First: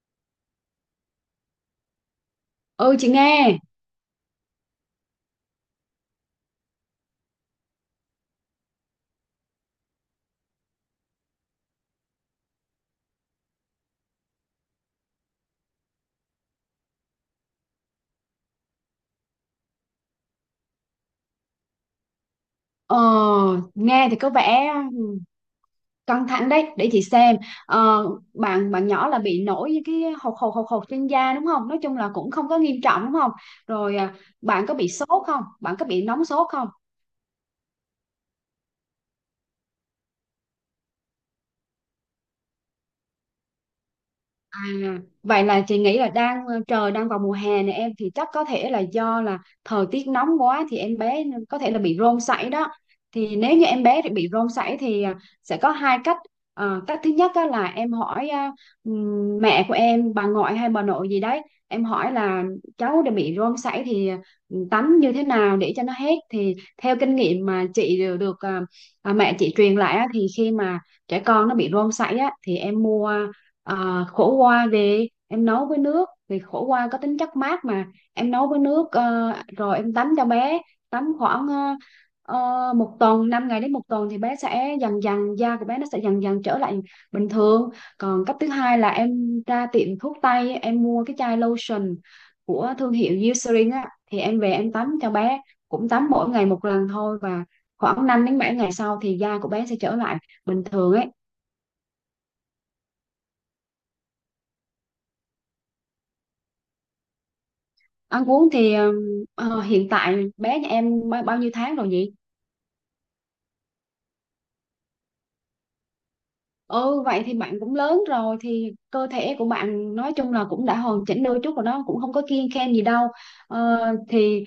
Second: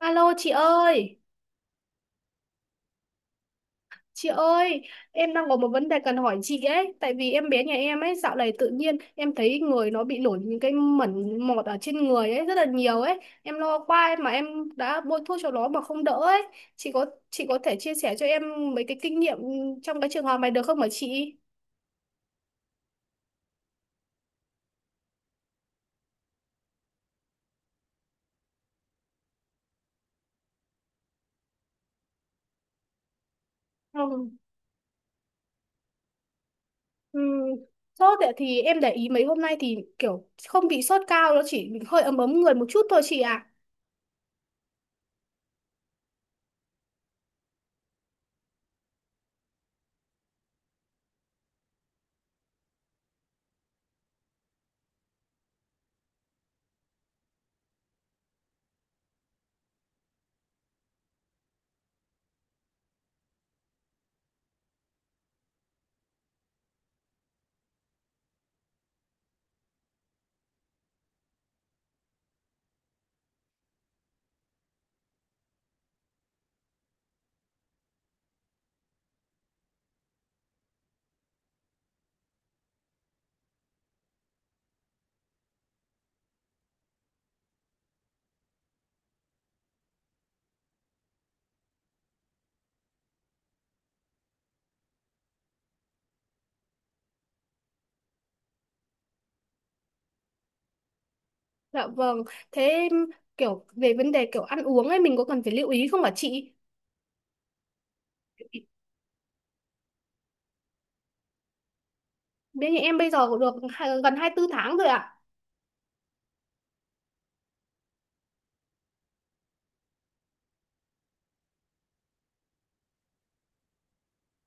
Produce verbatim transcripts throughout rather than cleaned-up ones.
Alo chị ơi, Ừ chị nghe. chị ơi, em đang có một vấn đề cần hỏi chị ấy, tại vì em bé nhà em ấy dạo này tự nhiên em thấy người nó bị nổi những cái mẩn mọt ở trên người ấy rất là nhiều ấy, em lo quá ấy, mà em đã bôi thuốc cho nó mà không đỡ ấy. Chị có chị có thể chia sẻ cho em mấy cái kinh nghiệm trong cái trường hợp này được không hả chị? ờ, Nghe thì có vẻ căng thẳng đấy, để chị xem. ờ, bạn bạn nhỏ là bị nổi những cái hột hột hột hột trên da đúng không? Nói chung là cũng không có nghiêm trọng đúng không? rồi à, Ừ. Bạn có bị sốt không, bạn có bị nóng sốt không? Ừ. Sốt ấy, thì em để ý mấy hôm nay thì kiểu không bị sốt cao, nó chỉ hơi ấm ấm người một chút thôi chị ạ. À, vậy là chị nghĩ là đang ờ, trời đang vào mùa hè này em, thì chắc có thể là do là thời tiết nóng quá thì em bé có thể là bị rôm sảy đó. Thì nếu như em bé bị rôm sảy thì à, sẽ có hai cách. Ờ, cách thứ nhất á là em hỏi à, ừm, mẹ của em, bà ngoại hay bà nội gì đấy, em hỏi là cháu đã bị rôm sảy thì ừm, tắm như thế nào để cho nó hết. Thì theo kinh nghiệm mà chị đều được à, à, mẹ chị truyền lại á, thì khi mà trẻ con nó bị rôm sảy á thì em mua Ờ, khổ qua, thì em nấu với nước, thì khổ qua có tính chất mát mà. Em nấu với nước ờ, rồi em tắm cho bé, tắm khoảng ờ, ờ, một tuần, năm ngày đến một tuần thì bé sẽ dần dần, da của bé nó sẽ dần dần trở lại bình thường. Còn cách thứ hai là em ra tiệm thuốc tây em mua cái chai lotion của thương hiệu Eucerin á, thì em về em tắm cho bé, cũng tắm mỗi ngày một lần thôi, và khoảng năm đến bảy ngày sau thì da của bé sẽ trở lại bình thường ấy. Dạ vâng, thế kiểu về vấn đề kiểu ăn uống ấy mình có cần phải lưu ý không hả chị? Ăn uống thì ờ, ờ, hiện tại bé nhà em bao, bao nhiêu tháng rồi nhỉ? Bên nhà em bây giờ cũng được hai- gần hai mươi bốn tháng rồi ạ. Ừ, vậy thì bạn cũng lớn rồi, thì cơ thể của bạn nói chung là cũng đã hoàn chỉnh đôi chút rồi đó, cũng không có kiêng khem gì đâu. ờ, thì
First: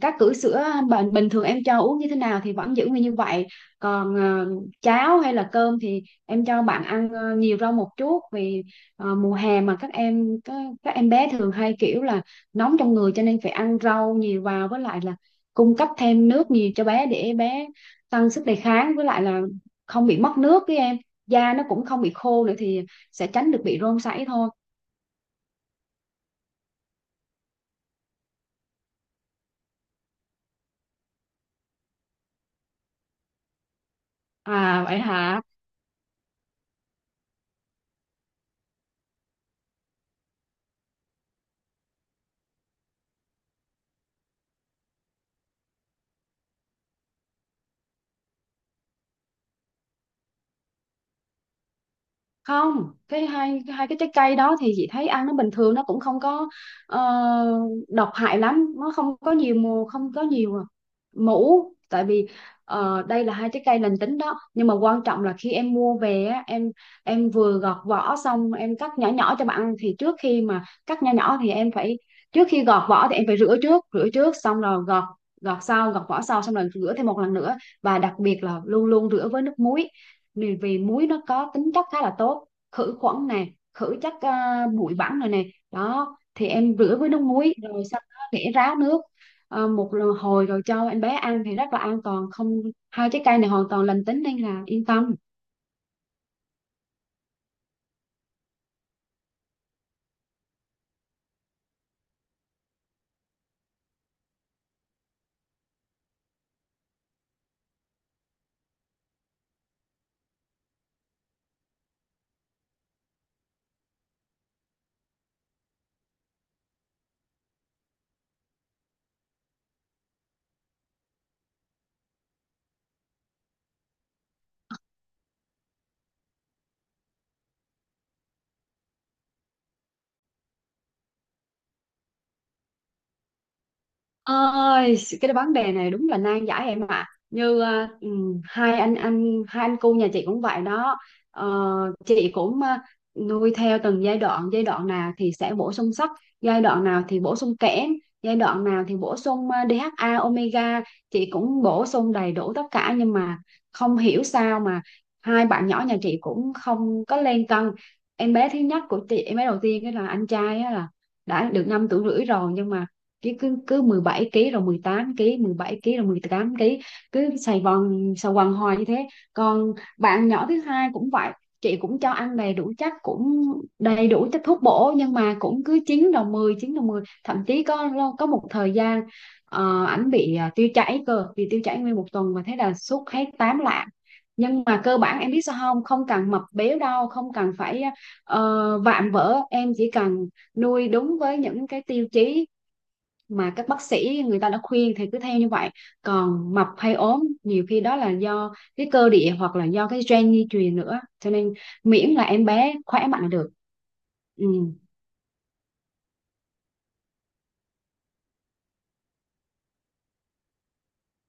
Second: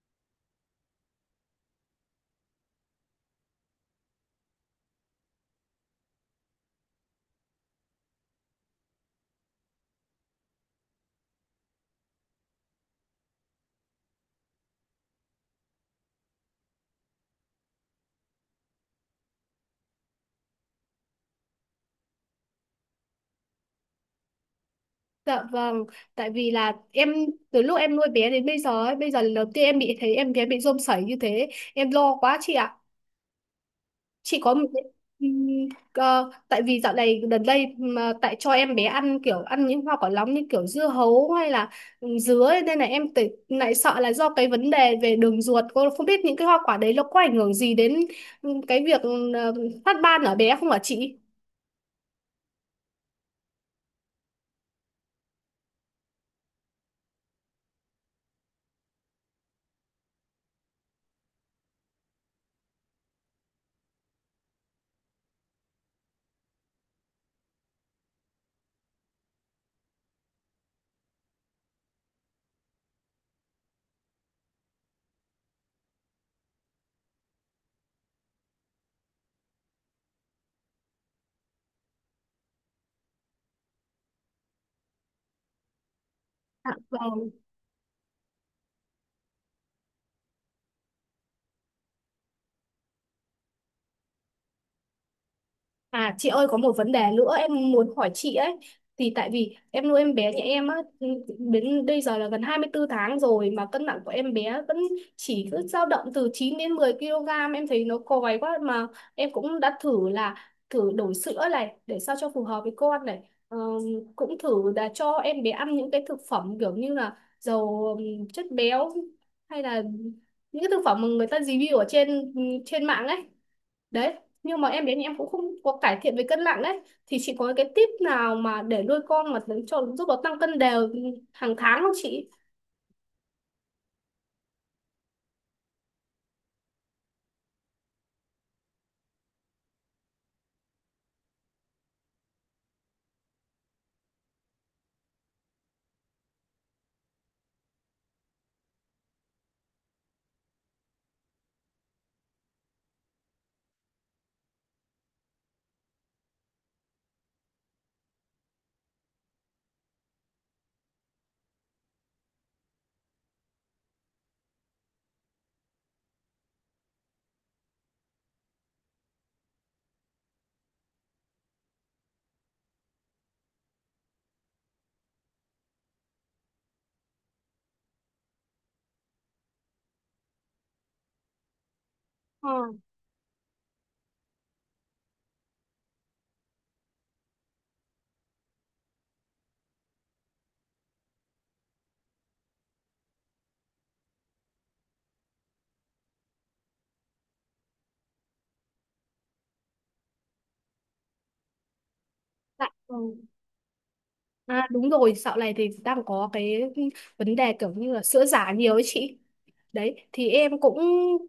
các cữ sữa bình bình thường em cho uống như thế nào thì vẫn giữ nguyên như vậy. Còn ờ, cháo hay là cơm thì em cho bạn ăn ờ, nhiều rau một chút, vì ờ, mùa hè mà các em các, các em bé thường hay kiểu là nóng trong người, cho nên phải ăn rau nhiều vào, với lại là cung cấp thêm nước nhiều cho bé để bé tăng sức đề kháng, với lại là không bị mất nước, với em da nó cũng không bị khô nữa, thì sẽ tránh được bị rôm sảy thôi. Dạ vâng, tại vì là em từ lúc em nuôi bé đến bây giờ ấy, bây giờ lần đầu tiên em bị thấy em bé bị rôm sảy như thế, em lo quá chị ạ. Chị có một cái À vậy hả? ừm, ờ, Tại vì dạo này gần đây mà tại cho em bé ăn kiểu ăn những hoa quả nóng như kiểu dưa hấu hay là ừ, dứa ấy, nên là em tự- lại sợ là do cái vấn đề về đường ruột, cô không biết những cái hoa quả đấy nó có ảnh hưởng gì đến ừ, cái việc ừ, ờ, phát ban ở bé không hả chị? Không, cái hai hai cái trái cây đó thì chị thấy ăn nó bình thường, nó cũng không có ờ, độc hại lắm, nó không có nhiều mù, không có nhiều mũ. Tại vì ờ, đây là hai trái cây lành tính đó, nhưng mà quan trọng là khi em mua về á, em em vừa gọt vỏ xong em cắt nhỏ nhỏ cho bạn ăn, thì trước khi mà cắt nhỏ nhỏ thì em phải, trước khi gọt vỏ thì em phải rửa trước, rửa trước xong rồi gọt, gọt sau, gọt vỏ sau xong rồi rửa thêm một lần nữa, và đặc biệt là luôn luôn rửa với nước muối. Vì, vì muối nó có tính chất khá là tốt, khử khuẩn nè, khử chất à, bụi bẩn rồi nè, đó. Thì Dạ em rửa với nước vâng. muối rồi sau đó để ráo nước, à, một lần- hồi rồi cho em bé ăn thì rất là an toàn. Không, hai trái cây này hoàn toàn lành tính nên là yên tâm. À chị ơi, có một vấn đề nữa em muốn hỏi chị ấy, thì tại vì em nuôi em bé nhà em á, đến bây giờ là gần hai mươi tư tháng rồi mà cân nặng của em bé vẫn chỉ cứ dao động từ chín đến mười ký, em thấy nó còi quá. Mà em cũng đã thử là thử đổi sữa này để sao cho phù hợp với con này. Ờ, Cũng thử là cho em bé ăn những cái thực phẩm kiểu như là dầu ừm, chất béo, hay là những cái thực phẩm mà người ta review ở trên trên mạng ấy đấy. Nhưng mà em đến thì em cũng không có cải thiện về cân nặng đấy. Thì chị có cái tip nào mà để nuôi con mà cho giúp nó tăng cân đều hàng tháng không chị? Ơi, cái vấn đề này đúng là nan giải em ạ. Như ờ, ừ, hai anh anh hai anh cu nhà chị cũng vậy đó. Ờ, chị cũng ờ, nuôi theo từng giai đoạn, giai đoạn nào thì sẽ bổ sung sắt, giai đoạn nào thì bổ sung kẽm, giai đoạn nào thì bổ sung ờ, đê hát a omega, chị cũng bổ sung đầy đủ tất cả nhưng mà không hiểu sao mà hai bạn nhỏ nhà chị cũng không có lên cân. Em bé thứ nhất của chị, em bé đầu tiên đó là anh trai á, là đã được năm tuổi rưỡi rồi, nhưng mà cứ cứ cứ mười bảy ký rồi mười tám ký, mười bảy ký rồi mười tám ký, cứ xài vòng xà quần hoài như thế. Còn bạn nhỏ thứ hai cũng vậy, chị cũng cho ăn đầy đủ chất, cũng đầy đủ chất thuốc bổ, nhưng mà cũng cứ chín đầu mười, chín đầu mười, thậm chí có có một thời gian ờ, ảnh bị à, tiêu chảy, cơ bị tiêu chảy nguyên một tuần và Ờ, thế là suốt hết tám lạng. Nhưng mà cơ bản em biết sao không, không cần mập béo đâu, không cần phải ờ, vạm vỡ, em chỉ cần nuôi đúng với những cái tiêu chí mà các bác sĩ người ta đã khuyên thì cứ theo như vậy. Còn mập hay ốm nhiều khi đó là do cái cơ địa, hoặc là do cái gen di truyền nữa, cho nên miễn là em dạ, bé ừ. khỏe mạnh là được. Ừ. À đúng rồi, dạo này thì đang có cái vấn đề kiểu như là sữa giả nhiều ấy chị. Đấy thì em cũng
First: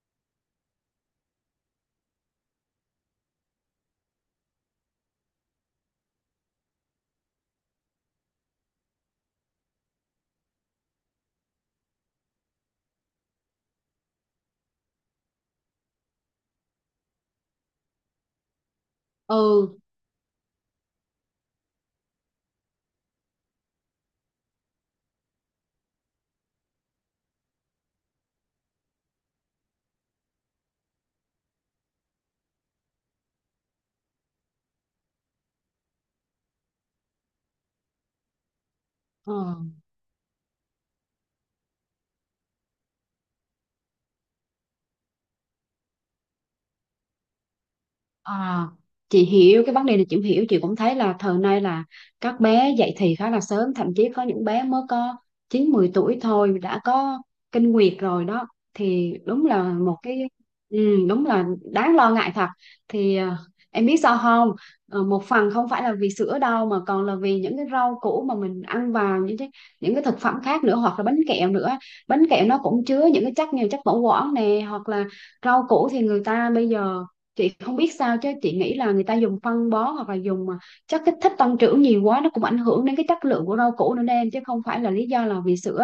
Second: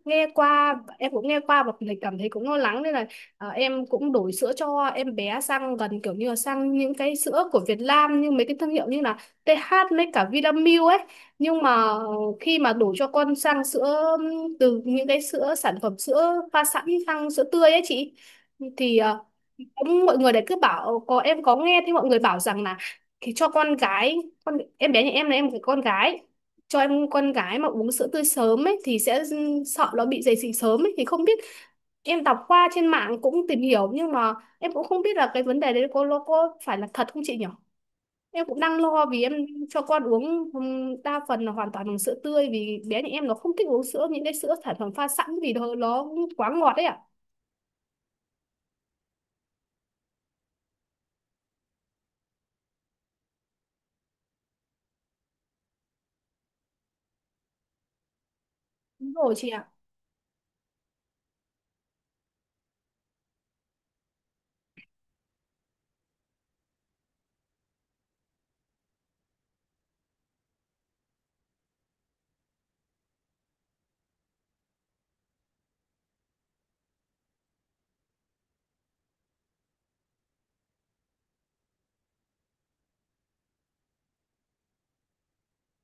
nghe qua em cũng nghe qua và mình cảm thấy cũng lo lắng, nên là ờ, em cũng đổi sữa cho em bé sang gần kiểu như là sang những cái sữa của Việt Nam như mấy cái thương hiệu như là tê hát với cả Vinamilk ấy. Nhưng mà khi mà đổi cho con sang sữa từ những cái sữa sản phẩm sữa pha sẵn sang sữa tươi ấy chị, thì ờ, Ừ. cũng mọi người đấy cứ bảo, có em có nghe thì mọi người bảo rằng là thì cho con gái, con em bé nhà em là em là con gái, cho em con gái mà uống sữa tươi sớm ấy thì sẽ sợ nó bị dậy thì sớm ấy, thì không biết. Em đọc qua trên mạng cũng tìm hiểu nhưng mà em cũng không biết là cái vấn đề đấy có nó có phải là thật không chị nhỉ? Em cũng đang lo vì Ờ. em cho con uống ừm, đa phần là hoàn toàn bằng sữa tươi, vì bé nhà em nó không thích uống sữa, những cái sữa sản phẩm pha sẵn vì nó, nó quá ngọt đấy ạ. À, chị hiểu cái vấn đề này, chị cũng hiểu, chị cũng thấy là thời nay là các bé dậy thì khá là sớm, thậm chí có những bé mới có chín mười tuổi thôi đã có kinh nguyệt rồi đó. Đúng Thì rồi đúng chị là ạ. một cái, ừ, đúng là đáng lo ngại thật. Thì à, em biết sao không, Ờ, một phần không phải là vì sữa đâu, mà còn là vì những cái rau củ mà mình ăn vào, những cái những cái thực phẩm khác nữa, hoặc là bánh kẹo nữa. Bánh kẹo nó cũng chứa những cái chất như chất bảo quản nè, hoặc là rau củ thì người ta bây giờ, chị không biết sao chứ chị nghĩ là người ta dùng phân bón, hoặc là dùng mà chất kích thích tăng trưởng nhiều quá, nó cũng ảnh hưởng đến cái chất lượng của rau củ nữa đó em, chứ không phải là lý do là vì sữa.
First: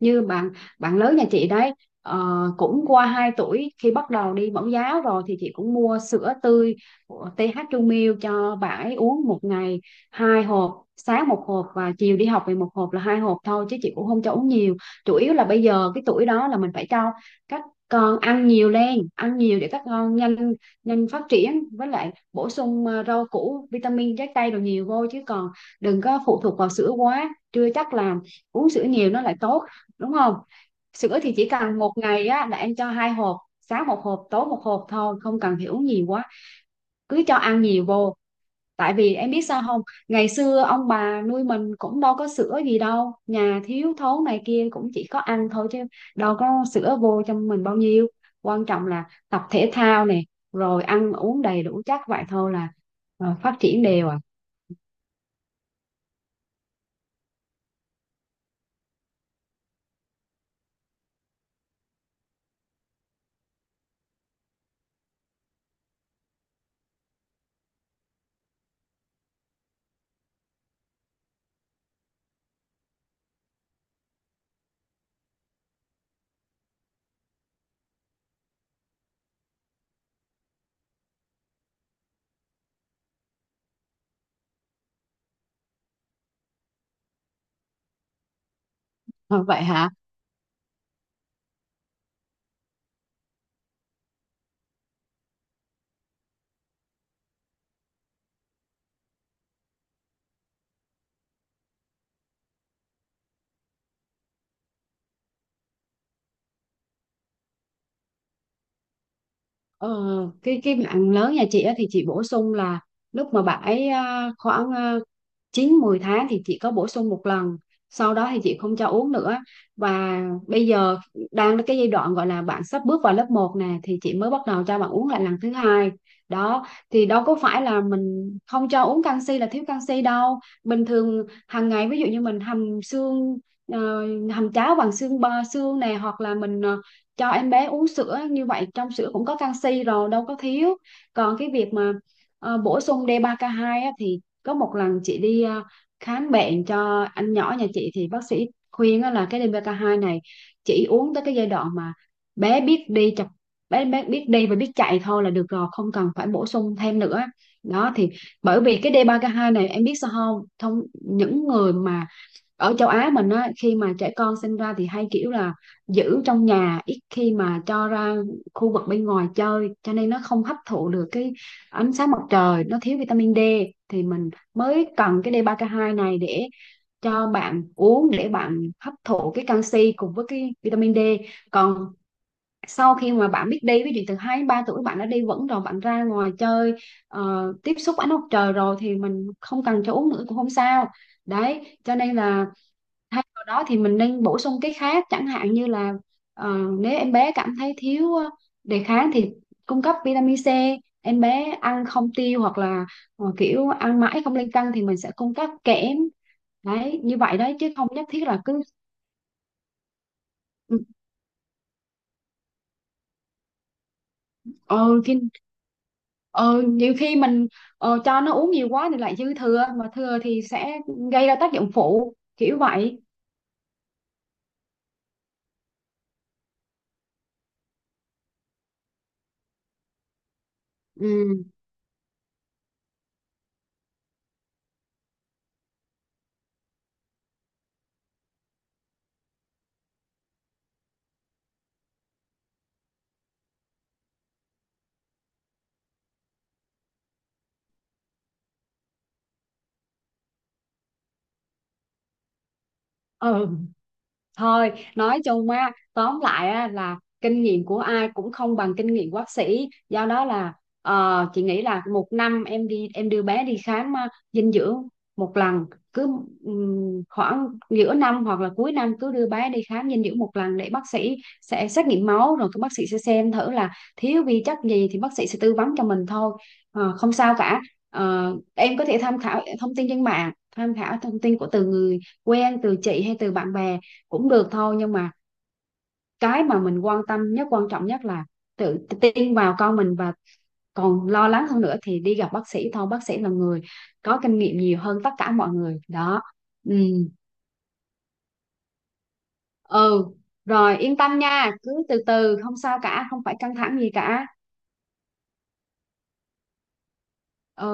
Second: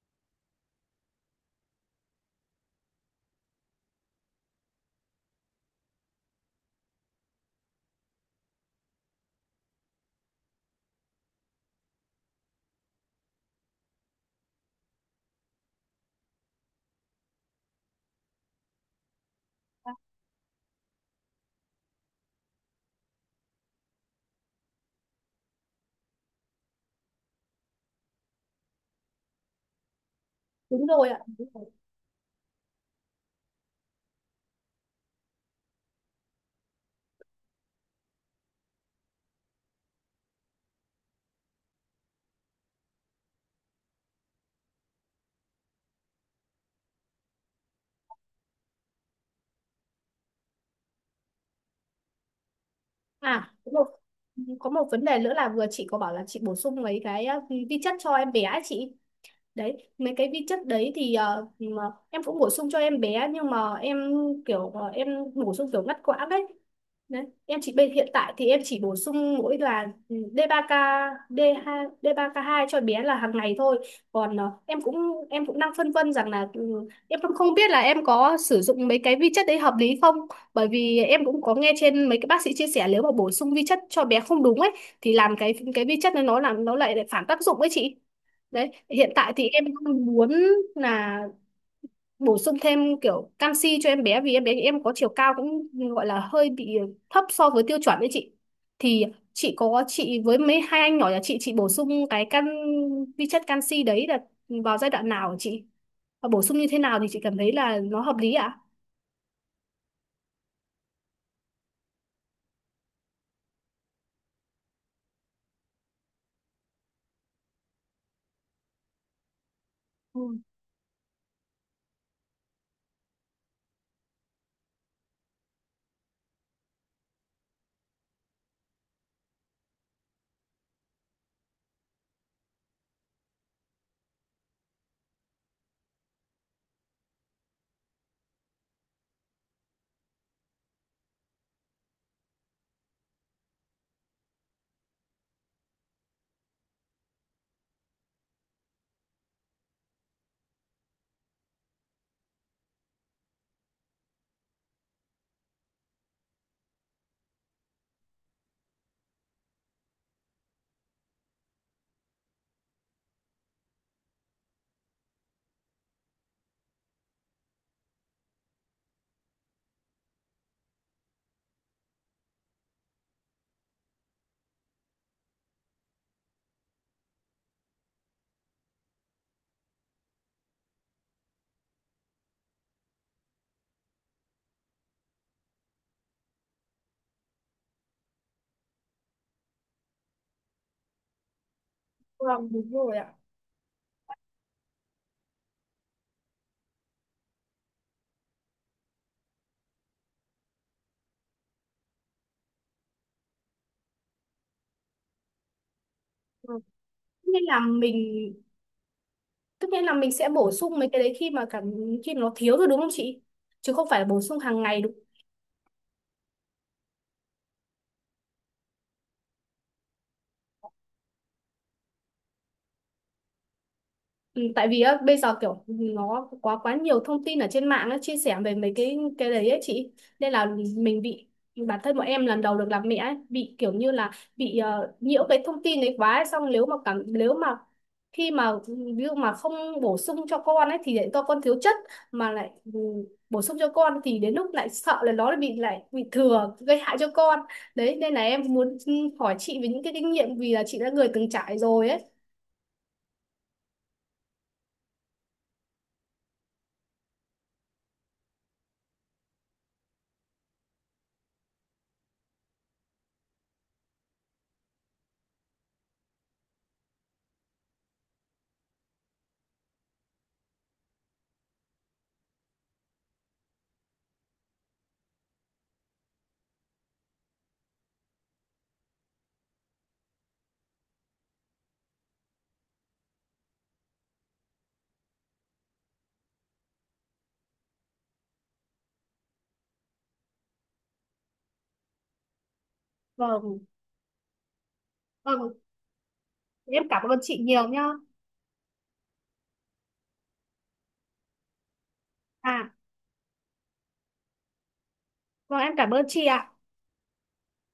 Như bạn bạn lớn nhà chị đấy, ờ, cũng qua hai tuổi, khi bắt đầu đi mẫu giáo rồi thì chị cũng mua sữa tươi của tê hát Trung Milk cho bạn ấy uống, một ngày hai hộp, sáng một hộp và chiều đi học về một hộp, là hai hộp thôi, chứ chị cũng không cho uống nhiều. Chủ yếu là bây giờ cái tuổi đó là mình phải cho các con ăn nhiều lên, ăn nhiều để các con nhanh nhanh phát triển, với lại bổ sung ờ, rau củ, vitamin, trái cây đồ nhiều vô, chứ còn đừng có phụ thuộc vào sữa quá, chưa chắc là uống sữa nhiều nó lại tốt, đúng không? Đúng rồi ạ, Sữa thì đúng chỉ rồi. cần một ngày á là em cho hai hộp, sáng một hộp tối một hộp thôi, không cần phải uống nhiều quá, cứ cho ăn nhiều vô. Tại vì em biết sao không, ngày xưa ông bà nuôi mình cũng đâu có sữa gì đâu, nhà thiếu thốn này kia cũng chỉ có ăn thôi chứ đâu có sữa vô cho mình bao nhiêu. Quan trọng là tập thể thao nè, rồi ăn uống đầy đủ, chắc vậy thôi là ờ, À phát đúng triển rồi, đều à. có một vấn đề nữa là vừa chị có bảo là chị bổ sung mấy cái uh, vi chất cho em bé ấy chị. Đấy mấy cái vi chất đấy thì ờ, mà em cũng bổ sung cho em bé nhưng mà em kiểu ờ, em bổ sung kiểu ngắt quãng đấy. Đấy em chỉ bây hiện tại thì em chỉ bổ sung mỗi là ừ, đê ba ca đê hai đê ba ca hai cho bé là hàng ngày thôi. Còn ờ, em cũng em cũng đang phân vân rằng là ừ, em cũng không biết là em có sử dụng mấy cái vi chất đấy hợp lý không, bởi vì em cũng có nghe trên mấy cái bác sĩ chia sẻ nếu mà bổ sung vi chất cho bé không đúng ấy thì làm cái cái vi chất này nó làm nó lại lại phản tác dụng ấy chị. Đấy, hiện tại Ờ, thì vậy em hả? đang muốn là bổ sung thêm kiểu canxi cho em bé, vì em bé em có chiều cao cũng gọi là hơi bị thấp so với tiêu chuẩn đấy chị. Thì chị có chị với mấy hai anh nhỏ nhà chị chị bổ sung cái can vi chất canxi đấy là vào giai đoạn nào hả chị? Và bổ sung như thế nào thì chị cảm thấy là nó hợp lý ạ? Ờ, cái cái bạn lớn nhà chị á, thì chị bổ sung là lúc mà bạn ấy à, khoảng à, chín mười tháng thì chị có bổ sung một lần, sau đó thì chị không cho uống nữa. Và Ừ, bây giờ đang cái giai đoạn gọi là bạn sắp bước vào lớp một nè, thì chị mới bắt đầu cho bạn uống lại lần thứ hai. Đó, thì đâu có phải là mình không cho uống canxi là thiếu canxi đâu. Bình thường hàng ngày ví dụ như mình hầm xương, ờ, hầm cháo bằng xương bò, xương này, hoặc là mình ờ, cho em bé uống sữa, như vậy trong sữa cũng có canxi rồi, đâu có thiếu. Còn cái việc mà ờ, bổ sung đê ba ca hai á, thì có một lần chị đi ờ, khám bệnh cho anh nhỏ nhà chị thì bác sĩ khuyên á, là cái đê ba ca hai này chỉ uống tới cái giai đoạn mà bé biết đi chập bé bé biết đi và biết chạy thôi là được rồi, không cần phải bổ sung thêm nữa đó. Thì bởi vì cái đê ba ca hai này em biết sao không, thông những người mà ở châu Á mình á, khi mà trẻ con sinh ra thì hay kiểu là giữ trong nhà, ít khi mà cho ra khu vực bên ngoài chơi, cho nên nó không hấp thụ được cái ánh sáng mặt trời, nó thiếu vitamin D, thì mình mới cần cái đê ba ca hai này để cho bạn uống, để bạn hấp thụ cái canxi cùng với cái vitamin D. Còn sau khi mà bạn biết đi, ví dụ từ hai đến ba tuổi, bạn đã đi vẫn rồi, bạn ra ngoài chơi, ờ, tiếp xúc ánh mặt trời rồi, thì mình không cần cho uống nữa cũng không sao. Đấy cho nên là vâng đúng rồi ạ. thay vào đó thì mình nên bổ sung cái khác, chẳng hạn như là ờ, nếu em bé cảm thấy thiếu ờ, đề kháng thì cung cấp vitamin C. Em bé ăn không tiêu hoặc là ờ, kiểu ăn mãi không lên cân thì mình sẽ cung cấp kẽm. Ừ. Đấy như Tức vậy nghĩa đấy, là chứ không nhất thiết mình là cứ tức nghĩa là mình sẽ bổ ừ, sung mấy cái đấy khi mà cảm khi nó thiếu rồi đúng không chị? Chứ không phải bổ sung hàng ngày. ờ, khi ờ, nhiều khi mình ờ, cho nó uống nhiều quá thì lại dư thừa, mà thừa thì sẽ gây ra tác dụng phụ kiểu vậy. Ừ, tại vì á, bây giờ kiểu nó quá quá nhiều thông tin ở trên mạng á, chia sẻ về mấy cái cái đấy ấy chị, nên là mình bị, Ừ. bản thân bọn em lần đầu được làm mẹ ấy, bị kiểu như là bị ờ, nhiễu cái thông tin đấy quá ấy. Xong nếu mà cảm nếu mà khi mà ví dụ mà không bổ sung cho con ấy thì lại cho con thiếu chất, mà lại ừ, bổ sung cho con thì đến lúc lại sợ là nó lại bị lại bị thừa gây hại cho con. Đấy nên là em muốn ừ, hỏi chị về những cái kinh nghiệm vì là chị đã người từng trải rồi ấy. ừ Thôi nói chung á, tóm lại á là kinh nghiệm của ai cũng không bằng kinh nghiệm của bác sĩ, do đó là ờ, chị nghĩ là một năm em đi, em đưa bé đi khám ờ, dinh dưỡng một lần, cứ ừm, khoảng giữa năm hoặc là cuối năm cứ đưa bé đi khám dinh dưỡng một lần, để bác sĩ sẽ xét nghiệm máu rồi các bác sĩ sẽ xem thử là thiếu vi chất gì thì bác sĩ sẽ tư vấn cho mình thôi. Ờ, không sao cả. Ờ, em có thể tham khảo thông tin trên mạng, tham khảo thông tin của từ người quen, từ chị hay từ bạn bè cũng được thôi, nhưng mà cái mà mình quan tâm nhất, quan trọng nhất là tự tin vào con mình, và còn lo lắng hơn nữa thì đi gặp bác sĩ thôi, bác sĩ là Vâng. người có kinh nghiệm nhiều hơn tất cả mọi Vâng, người đó. Ừ. em cảm ơn chị nhiều nhá. Ừ, rồi yên tâm nha, cứ từ từ không À, sao cả, không phải căng thẳng gì cả. vâng em cảm ơn chị ạ. Ừ.